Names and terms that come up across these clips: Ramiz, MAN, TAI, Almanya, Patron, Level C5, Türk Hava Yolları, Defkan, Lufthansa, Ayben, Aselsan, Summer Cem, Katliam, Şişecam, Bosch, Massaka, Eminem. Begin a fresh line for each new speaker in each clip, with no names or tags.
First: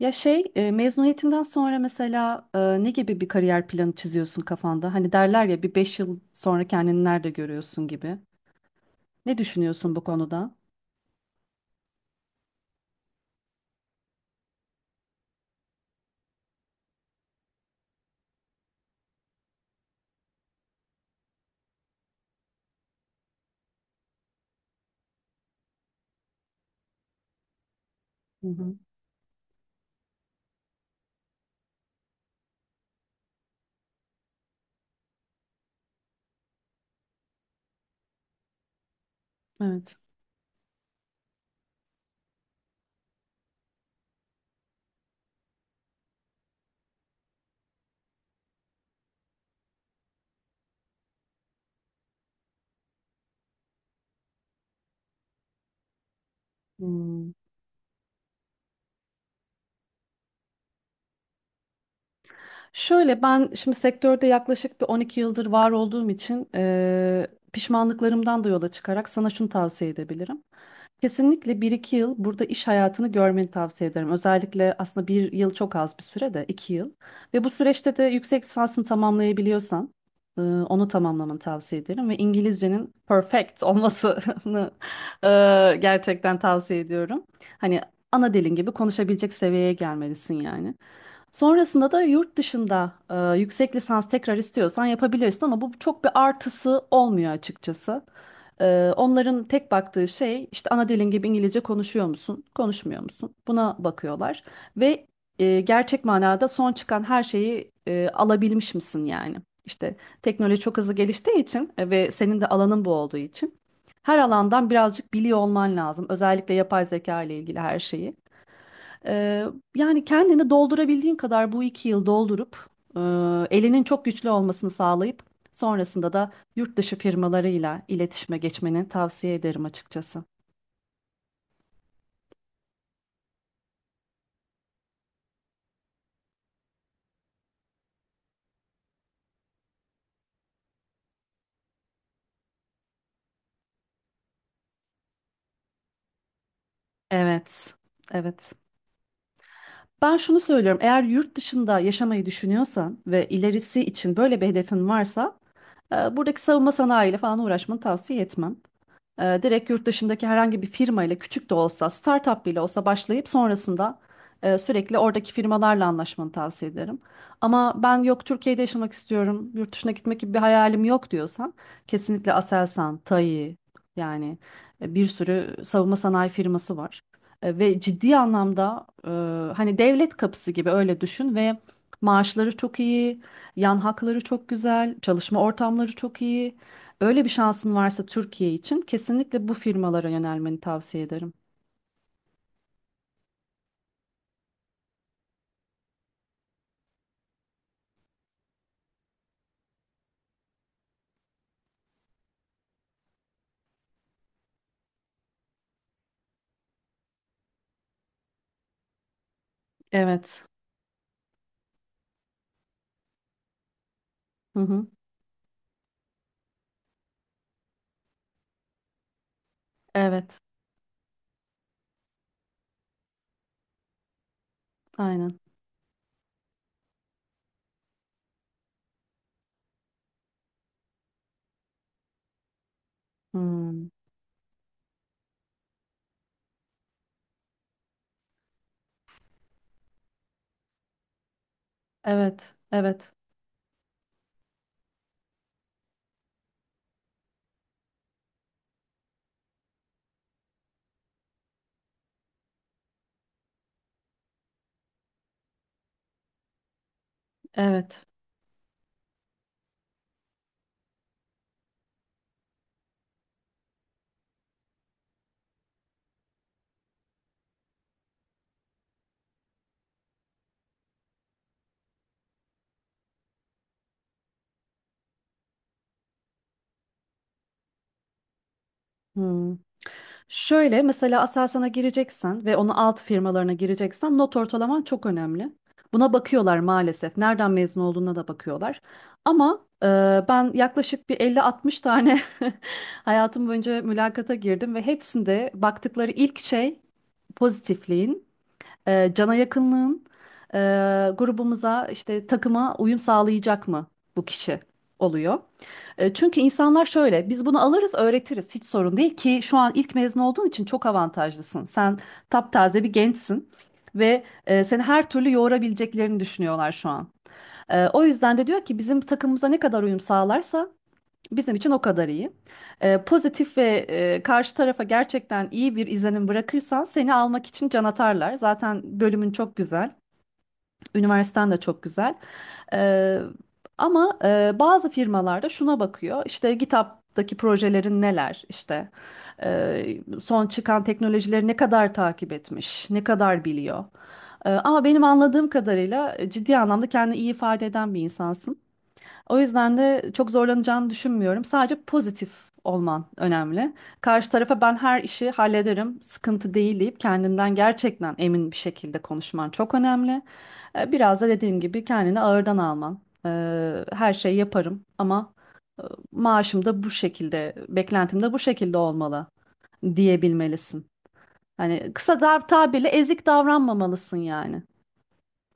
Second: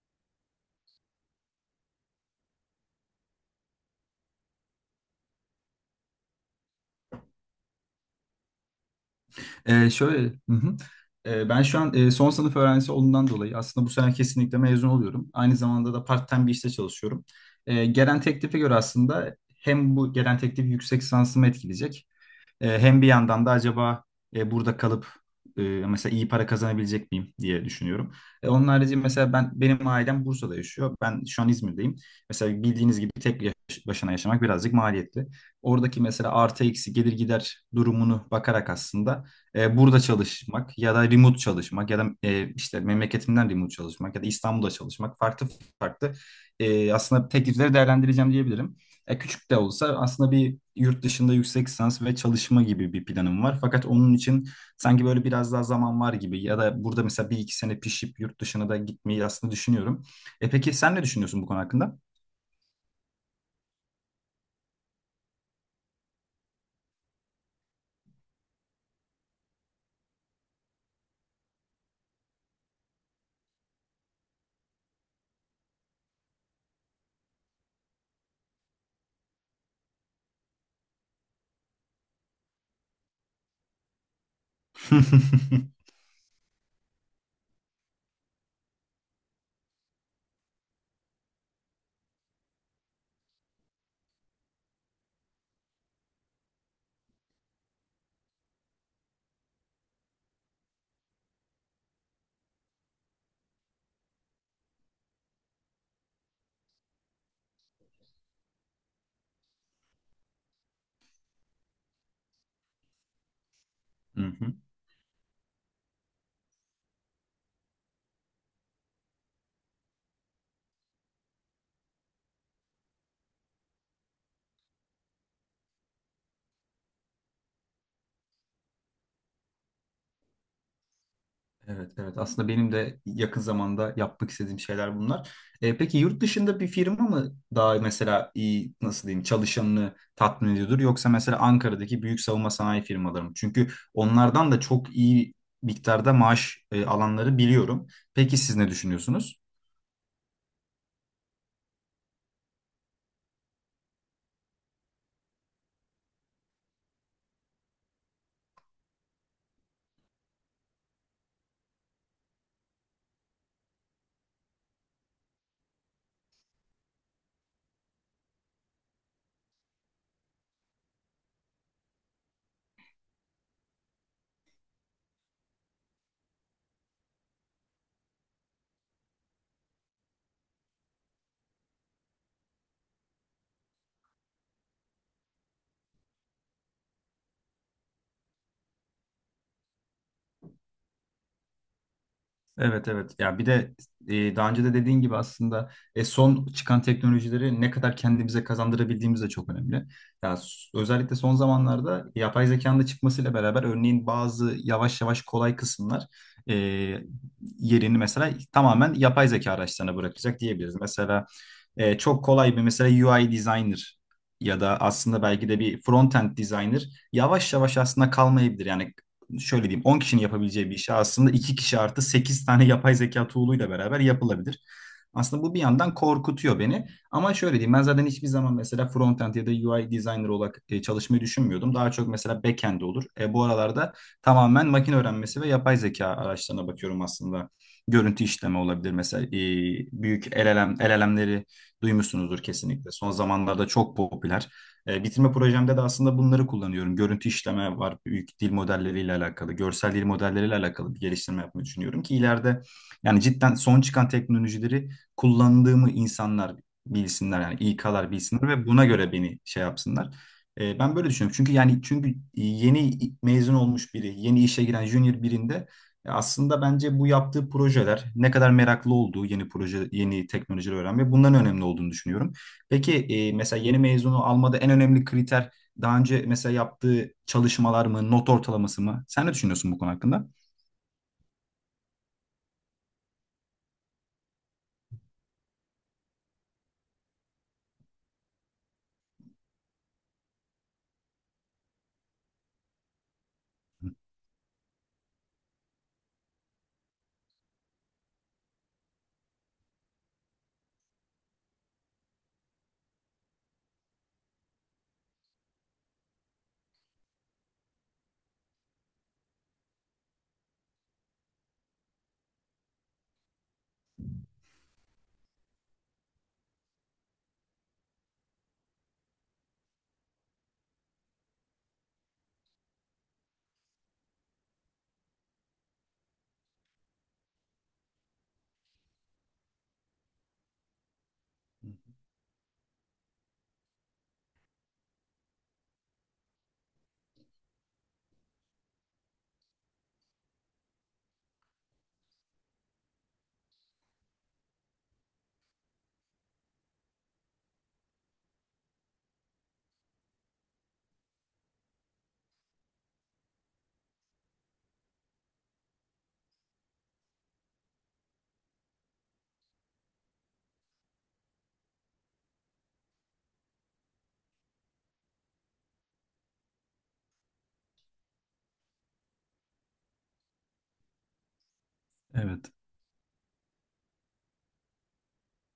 Ya şey mezuniyetinden sonra mesela ne gibi bir kariyer planı çiziyorsun kafanda? Hani derler ya bir 5 yıl sonra kendini nerede görüyorsun gibi. Ne düşünüyorsun bu
Şöyle, hı
konuda?
hı. Ben şu an son sınıf öğrencisi olduğundan dolayı aslında bu sene kesinlikle mezun oluyorum. Aynı zamanda da part-time bir işte çalışıyorum. Gelen teklife göre aslında hem bu gelen teklif yüksek lisansımı etkileyecek, hem bir yandan da acaba burada kalıp mesela iyi para kazanabilecek miyim diye düşünüyorum.
Hı
Onun
hı.
harici mesela benim ailem Bursa'da yaşıyor. Ben şu an İzmir'deyim. Mesela bildiğiniz gibi tek başına yaşamak birazcık maliyetli. Oradaki mesela artı eksi gelir gider durumunu bakarak aslında
Evet.
burada çalışmak ya da remote çalışmak ya da işte memleketimden remote çalışmak ya da İstanbul'da çalışmak farklı farklı, aslında teklifleri değerlendireceğim diyebilirim. Ya küçük de olsa aslında bir yurt dışında yüksek lisans ve çalışma gibi bir planım var. Fakat onun için sanki böyle biraz daha zaman var gibi ya da burada mesela
Hmm.
bir iki sene pişip yurt dışına da gitmeyi aslında düşünüyorum. E peki sen ne düşünüyorsun bu konu hakkında?
Şöyle ben şimdi sektörde yaklaşık bir 12 yıldır var olduğum için pişmanlıklarımdan da yola çıkarak sana şunu tavsiye edebilirim. Kesinlikle bir iki yıl burada iş hayatını görmeni tavsiye ederim. Özellikle aslında bir yıl çok az bir süre, de 2 yıl. Ve bu süreçte de yüksek lisansını tamamlayabiliyorsan onu tamamlamanı tavsiye ederim. Ve İngilizcenin perfect olmasını e, gerçekten tavsiye ediyorum. Hani ana dilin gibi konuşabilecek seviyeye gelmelisin yani. Sonrasında da yurt dışında yüksek lisans tekrar istiyorsan yapabilirsin ama bu çok bir artısı olmuyor açıkçası. Onların tek baktığı şey işte ana dilin gibi İngilizce konuşuyor musun, konuşmuyor musun? Buna bakıyorlar ve gerçek manada son çıkan her şeyi alabilmiş misin yani? İşte teknoloji çok hızlı geliştiği için ve senin de alanın bu olduğu için her
Hı hı.
alandan birazcık biliyor olman lazım. Özellikle yapay zeka ile ilgili her şeyi. Ee, yani kendini doldurabildiğin kadar bu 2 yıl doldurup e, elinin çok güçlü olmasını sağlayıp sonrasında da yurt dışı firmalarıyla iletişime geçmeni tavsiye ederim açıkçası.
Evet, evet. Aslında benim de yakın zamanda yapmak istediğim şeyler bunlar. Peki yurt dışında bir firma mı daha mesela iyi, nasıl diyeyim, çalışanını tatmin ediyordur, yoksa mesela Ankara'daki büyük savunma sanayi firmaları mı? Çünkü onlardan da çok iyi miktarda maaş alanları
Evet,
biliyorum. Peki
evet.
siz ne düşünüyorsunuz?
Ben şunu söylüyorum, eğer yurt dışında yaşamayı düşünüyorsan ve ilerisi için böyle bir hedefin varsa buradaki savunma sanayiyle falan uğraşmanı tavsiye etmem. Direkt yurt dışındaki herhangi bir firma ile küçük de olsa, startup bile olsa başlayıp sonrasında sürekli oradaki firmalarla anlaşmanı tavsiye ederim. Ama ben yok Türkiye'de yaşamak istiyorum, yurt dışına gitmek gibi bir hayalim yok diyorsan kesinlikle Aselsan, TAI yani bir sürü savunma sanayi firması var. Ve ciddi anlamda hani devlet kapısı gibi öyle düşün ve maaşları çok iyi, yan hakları çok güzel, çalışma ortamları çok iyi. Öyle bir şansın varsa Türkiye için kesinlikle bu firmalara yönelmeni tavsiye ederim.
Evet, evet. Ya bir de daha önce de dediğin gibi aslında son çıkan teknolojileri ne kadar kendimize kazandırabildiğimiz de çok önemli. Ya özellikle son zamanlarda yapay zekanın da çıkmasıyla beraber örneğin bazı yavaş yavaş kolay kısımlar e, yerini mesela tamamen yapay zeka araçlarına bırakacak
Evet.
diyebiliriz. Mesela çok kolay bir mesela UI designer ya
Hı
da
hı.
aslında belki de bir front-end designer yavaş yavaş aslında kalmayabilir. Yani şöyle diyeyim, 10 kişinin
Evet.
yapabileceği bir işi aslında 2 kişi artı 8 tane yapay zeka tool'uyla beraber yapılabilir.
Aynen.
Aslında bu bir yandan korkutuyor beni. Ama şöyle diyeyim, ben zaten hiçbir zaman mesela front-end ya da UI designer olarak çalışmayı düşünmüyordum. Daha çok mesela back-end olur. Bu
Hmm.
aralarda tamamen makine öğrenmesi ve yapay zeka araçlarına bakıyorum aslında. Görüntü işleme olabilir mesela, büyük LLM, LLM'leri duymuşsunuzdur
Evet.
kesinlikle. Son
Evet.
zamanlarda çok popüler. Bitirme projemde de aslında bunları kullanıyorum. Görüntü işleme var, büyük dil modelleriyle alakalı, görsel dil modelleriyle alakalı bir geliştirme yapmayı düşünüyorum ki ileride yani cidden son çıkan teknolojileri kullandığımı insanlar bilsinler, yani
Evet.
İK'lar bilsinler ve buna göre beni şey yapsınlar. Ben böyle düşünüyorum. Çünkü yani çünkü yeni mezun olmuş biri, yeni işe giren junior birinde, ya aslında bence bu yaptığı projeler, ne kadar meraklı olduğu, yeni proje, yeni teknolojileri öğrenme, bunların önemli olduğunu düşünüyorum. Peki mesela yeni mezunu almada en önemli kriter daha önce mesela yaptığı çalışmalar mı, not ortalaması mı? Sen ne
Hmm.
düşünüyorsun bu konu hakkında?
Şöyle mesela Aselsan'a gireceksen ve onun alt firmalarına gireceksen not ortalaman çok önemli. Buna bakıyorlar maalesef. Nereden mezun olduğuna da bakıyorlar. Ama ben yaklaşık bir 50-60 tane hayatım boyunca mülakata girdim ve hepsinde baktıkları ilk şey pozitifliğin, cana yakınlığın, e, grubumuza, işte takıma uyum sağlayacak mı bu kişi, oluyor. Çünkü insanlar şöyle, biz bunu alırız öğretiriz, hiç sorun değil ki şu an ilk mezun olduğun için çok avantajlısın. Sen taptaze bir gençsin. Ve seni her türlü yoğurabileceklerini düşünüyorlar şu an. O yüzden de diyor ki bizim takımımıza ne kadar uyum sağlarsa bizim için o kadar iyi. Pozitif ve karşı tarafa gerçekten iyi bir izlenim bırakırsan seni almak için can atarlar. Zaten bölümün çok güzel, üniversiten de çok güzel. Ee, ama bazı firmalarda şuna bakıyor: işte GitHub'daki projelerin neler, işte son çıkan teknolojileri ne kadar takip etmiş, ne kadar biliyor. Ama benim anladığım kadarıyla ciddi anlamda kendini iyi ifade eden bir insansın. O yüzden de çok zorlanacağını düşünmüyorum. Sadece pozitif olman önemli. Karşı tarafa, ben her işi hallederim, sıkıntı değil, deyip kendinden gerçekten emin bir şekilde konuşman çok önemli. Biraz da dediğim gibi kendini ağırdan alman. Her şeyi yaparım ama e, maaşım da bu şekilde, beklentim de bu şekilde olmalı diyebilmelisin. Hani kısa da
Evet.
tabirle ezik davranmamalısın yani.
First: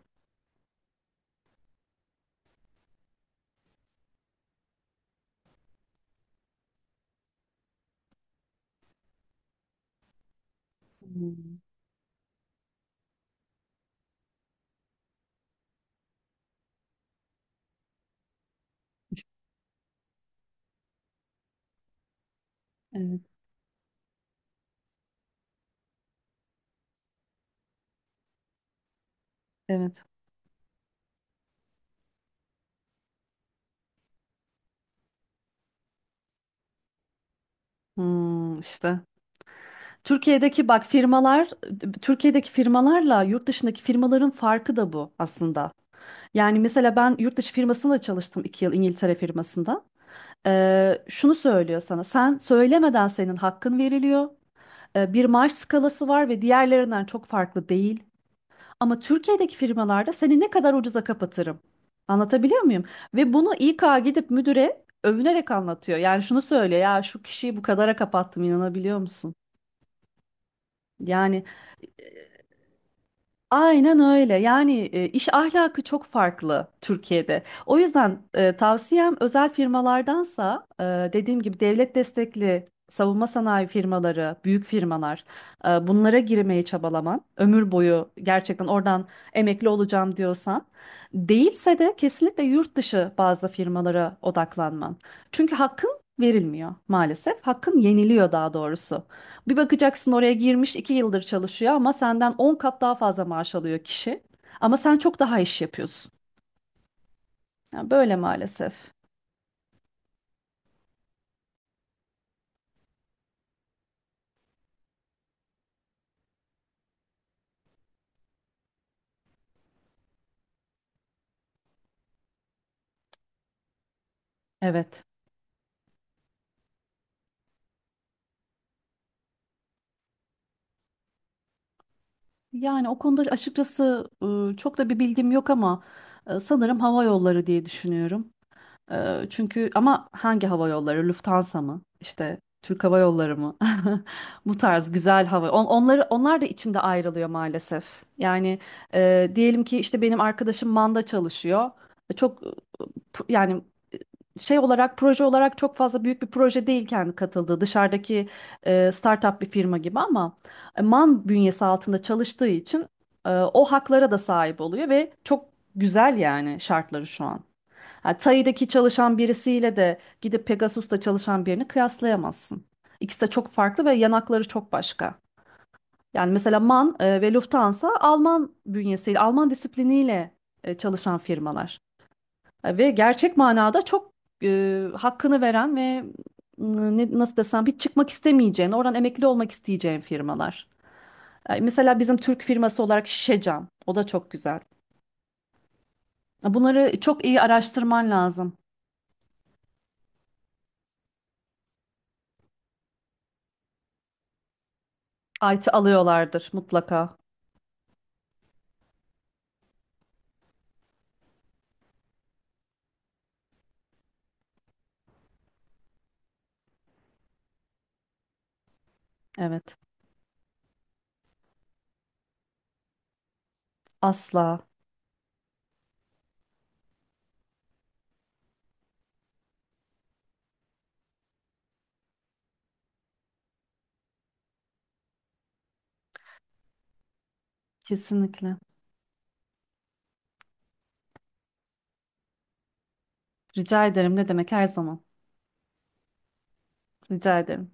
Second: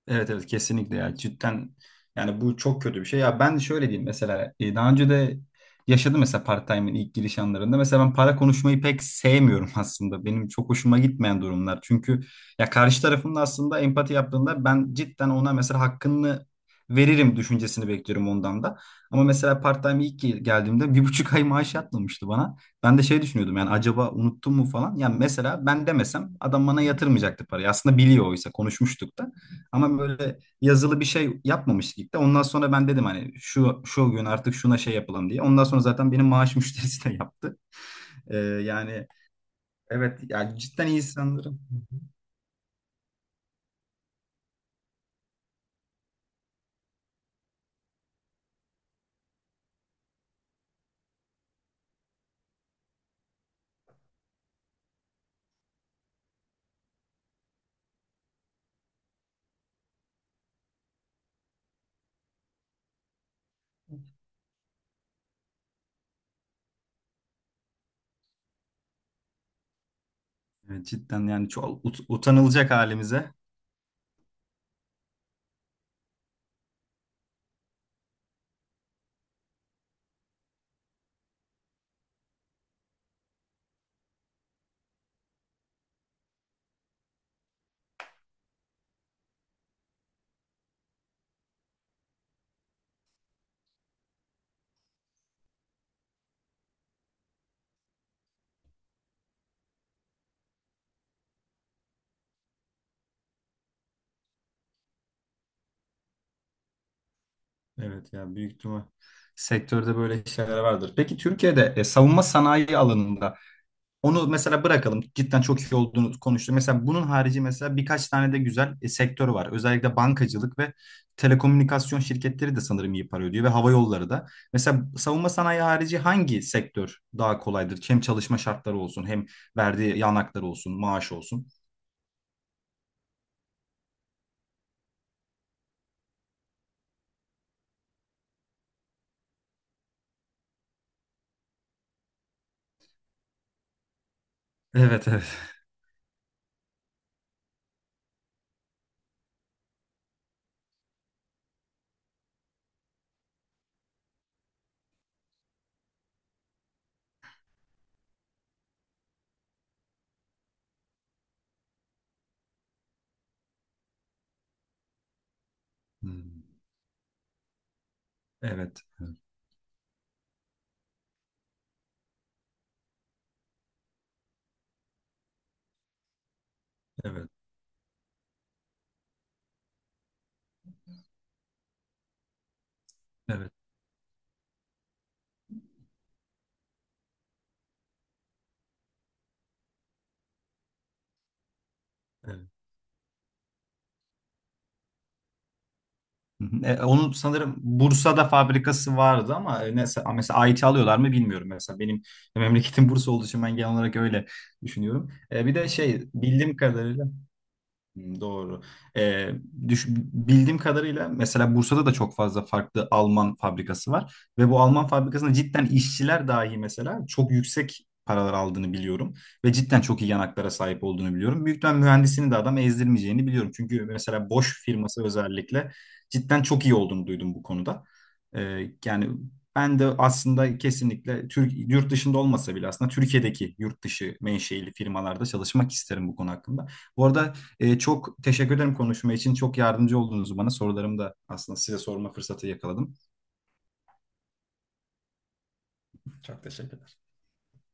Evet, evet, kesinlikle ya, cidden yani bu çok kötü bir şey ya. Ben şöyle diyeyim, mesela daha önce de yaşadım mesela part-time'in ilk giriş anlarında, mesela ben para konuşmayı pek sevmiyorum aslında, benim çok hoşuma gitmeyen
Hmm.
durumlar. Çünkü ya karşı tarafında aslında empati yaptığında ben cidden ona mesela hakkını veririm düşüncesini bekliyorum ondan da, ama mesela part-time ilk geldiğimde 1,5 ay maaş yatmamıştı bana. Ben de
Evet,
şey düşünüyordum, yani acaba unuttum mu falan, yani mesela ben demesem adam bana yatırmayacaktı parayı aslında, biliyor, oysa konuşmuştuk da, ama
evet.
böyle yazılı bir şey yapmamıştık ilk de. Ondan sonra ben dedim hani şu şu gün artık şuna şey yapalım diye. Ondan sonra zaten benim maaş müşterisi de yaptı.
Hmm, işte.
Yani evet ya,
Türkiye'deki bak
cidden iyi
firmalar,
sanırım.
Türkiye'deki firmalarla yurt dışındaki firmaların farkı da bu aslında. Yani mesela ben yurt dışı firmasında çalıştım, 2 yıl İngiltere firmasında. Şunu söylüyor sana, sen söylemeden senin hakkın veriliyor. Bir maaş skalası var ve diğerlerinden çok farklı değil. Ama Türkiye'deki firmalarda, seni ne kadar ucuza kapatırım. Anlatabiliyor muyum? Ve bunu İK gidip müdüre övünerek anlatıyor. Yani şunu söylüyor, ya şu kişiyi bu kadara kapattım, inanabiliyor musun?
Evet, cidden
Yani
yani çok utanılacak halimize.
aynen öyle. Yani iş ahlakı çok farklı Türkiye'de. O yüzden tavsiyem, özel firmalardansa dediğim gibi devlet destekli savunma sanayi firmaları, büyük firmalar, bunlara girmeye çabalaman, ömür boyu gerçekten oradan emekli olacağım diyorsan; değilse de kesinlikle yurt dışı bazı firmalara odaklanman. Çünkü hakkın verilmiyor maalesef. Hakkın yeniliyor daha doğrusu. Bir bakacaksın, oraya girmiş 2 yıldır çalışıyor ama senden 10 kat daha fazla maaş alıyor kişi. Ama sen çok daha iş yapıyorsun. Yani
Evet
böyle
ya, büyük ihtimal
maalesef.
sektörde böyle şeyler vardır. Peki Türkiye'de savunma sanayi alanında, onu mesela bırakalım. Cidden çok iyi olduğunu konuştuk. Mesela bunun harici mesela birkaç tane de güzel sektör var. Özellikle bankacılık ve telekomünikasyon şirketleri de sanırım iyi para ödüyor ve hava yolları da. Mesela
Evet.
savunma sanayi harici hangi sektör daha kolaydır? Hem çalışma şartları olsun, hem verdiği yanakları olsun, maaş olsun.
Yani o konuda açıkçası çok da bir bilgim yok ama sanırım hava yolları diye düşünüyorum. Çünkü ama hangi hava yolları? Lufthansa mı? İşte Türk Hava Yolları mı? Bu tarz
Evet, evet.
güzel hava. Onları, onlar da içinde ayrılıyor maalesef. Yani diyelim ki işte benim arkadaşım Man'da çalışıyor. Çok yani şey olarak, proje olarak çok fazla büyük bir proje değil kendi katıldığı, dışarıdaki startup bir firma gibi ama MAN bünyesi altında çalıştığı için o haklara da sahip oluyor ve çok güzel
Hmm.
yani şartları şu an. Ha, Tai'deki
Evet, evet,
çalışan birisiyle de gidip Pegasus'ta çalışan birini kıyaslayamazsın. İkisi de çok farklı ve yanakları çok başka. Yani mesela MAN
evet,
ve Lufthansa, Alman bünyesiyle, Alman disipliniyle çalışan firmalar. Ve gerçek
evet,
manada çok hakkını veren ve nasıl desem, hiç çıkmak istemeyeceğin, oradan emekli olmak isteyeceğin firmalar. Mesela bizim
evet.
Türk firması olarak Şişecam. O da çok güzel.
Hı hı.
Bunları
Onun
çok iyi
sanırım
araştırman
Bursa'da
lazım.
fabrikası vardı ama, neyse, a, mesela IT alıyorlar mı bilmiyorum mesela. Benim memleketim Bursa olduğu için ben genel olarak öyle düşünüyorum. Bir de
IT
şey,
alıyorlardır
bildiğim kadarıyla,
mutlaka.
hmm, doğru. Ee, düş, bildiğim kadarıyla mesela Bursa'da da çok fazla farklı Alman fabrikası var ve bu Alman fabrikasında cidden işçiler dahi mesela çok yüksek paralar aldığını biliyorum ve
Evet.
cidden çok iyi yanaklara sahip olduğunu biliyorum. Büyük ihtimal mühendisini de adam ezdirmeyeceğini biliyorum. Çünkü mesela Bosch
Asla.
firması özellikle cidden çok iyi olduğunu duydum bu konuda. Yani ben de aslında kesinlikle Türk, yurt dışında olmasa bile aslında Türkiye'deki yurt dışı menşeili firmalarda çalışmak isterim bu konu hakkında. Bu arada çok
Kesinlikle.
teşekkür ederim konuşma için. Çok yardımcı oldunuz bana. Sorularımı da aslında size sorma fırsatı yakaladım.
Rica ederim. Ne demek, her zaman.
Çok teşekkür
Rica ederim.